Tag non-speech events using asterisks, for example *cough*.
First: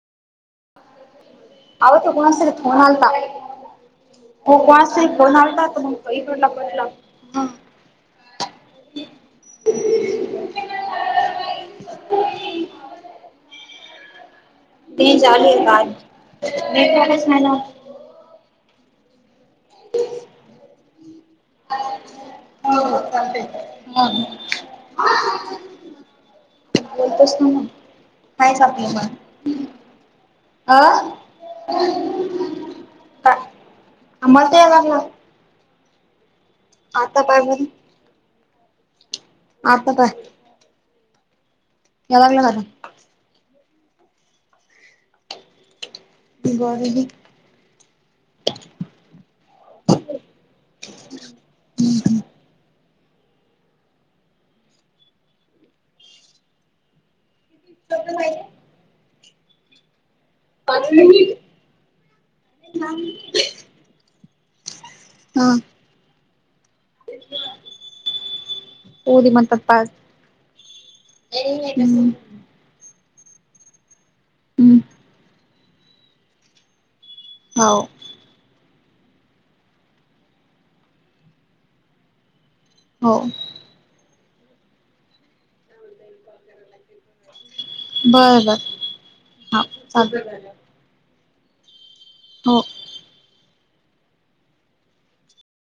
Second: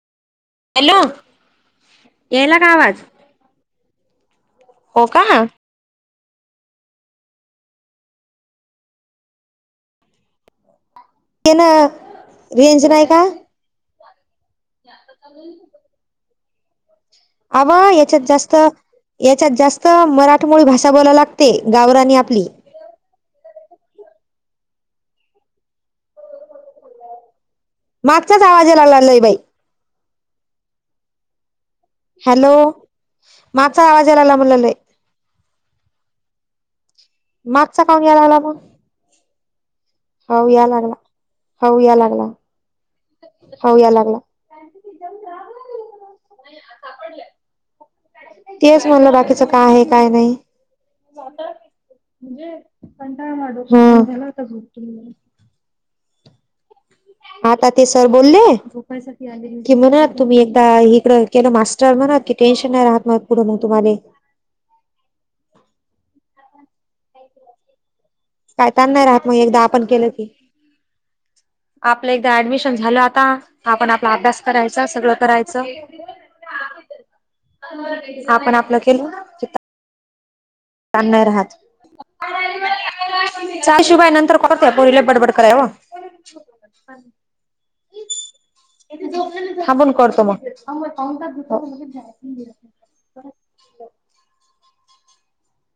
अवो तो कोणाच तरी फोन आलता. ओ कोणाचा तरी फोन अल्ता तुम्हांला इकडला कुडला. न रेंज नाई का? रेंज आलीय का? नेटवर्कच नाही ना. अवा याच्यात जास्त, याच्यात जास्त, मराठीमोळी भाषा बोलायला ला गते गावरानी आपली. *unintelligible* *inaudible* बोलतोस का नाय? मागचाच आवाज यायला लागलंय बाई. अं? हॅलो मागचा आवाज यायला क् लागला मागचा म्हणलं लय यायला लागला? आता पाय मग, मागचा काऊन यायला लागला आता पाय. पाऊ या लागला, पाऊ या याय लागला. का आता? पाऊ या लागला. *unintelligible* तेच म्हणलं बाकीच काय आहे काय नाही? *unintelligible* ह्म. आता ते सर बोलले *inaudible* की म्हणा तुम्ही एक हा इकडं केलं मास्टर म्हणा कि, टेन्शन नई राहत माग पुढ मग तुम्हाला. हां. काय तान नहीं राहत पोरी मग म्हणतात एकदा, आपण पाच केलं की. हम्म. आपल्या इथं ऍडमिशन झालं आता आपण आपला अभ्यास हम्म करायचा सगळं करायचं. हो आपण आपलं केल *unintelligible* ताण नाही राहत. हो सासूबाई नंतर कोणत्या पोरीला बडबड कराय ओ. बरं बरं हा बंद करतो मग. हो.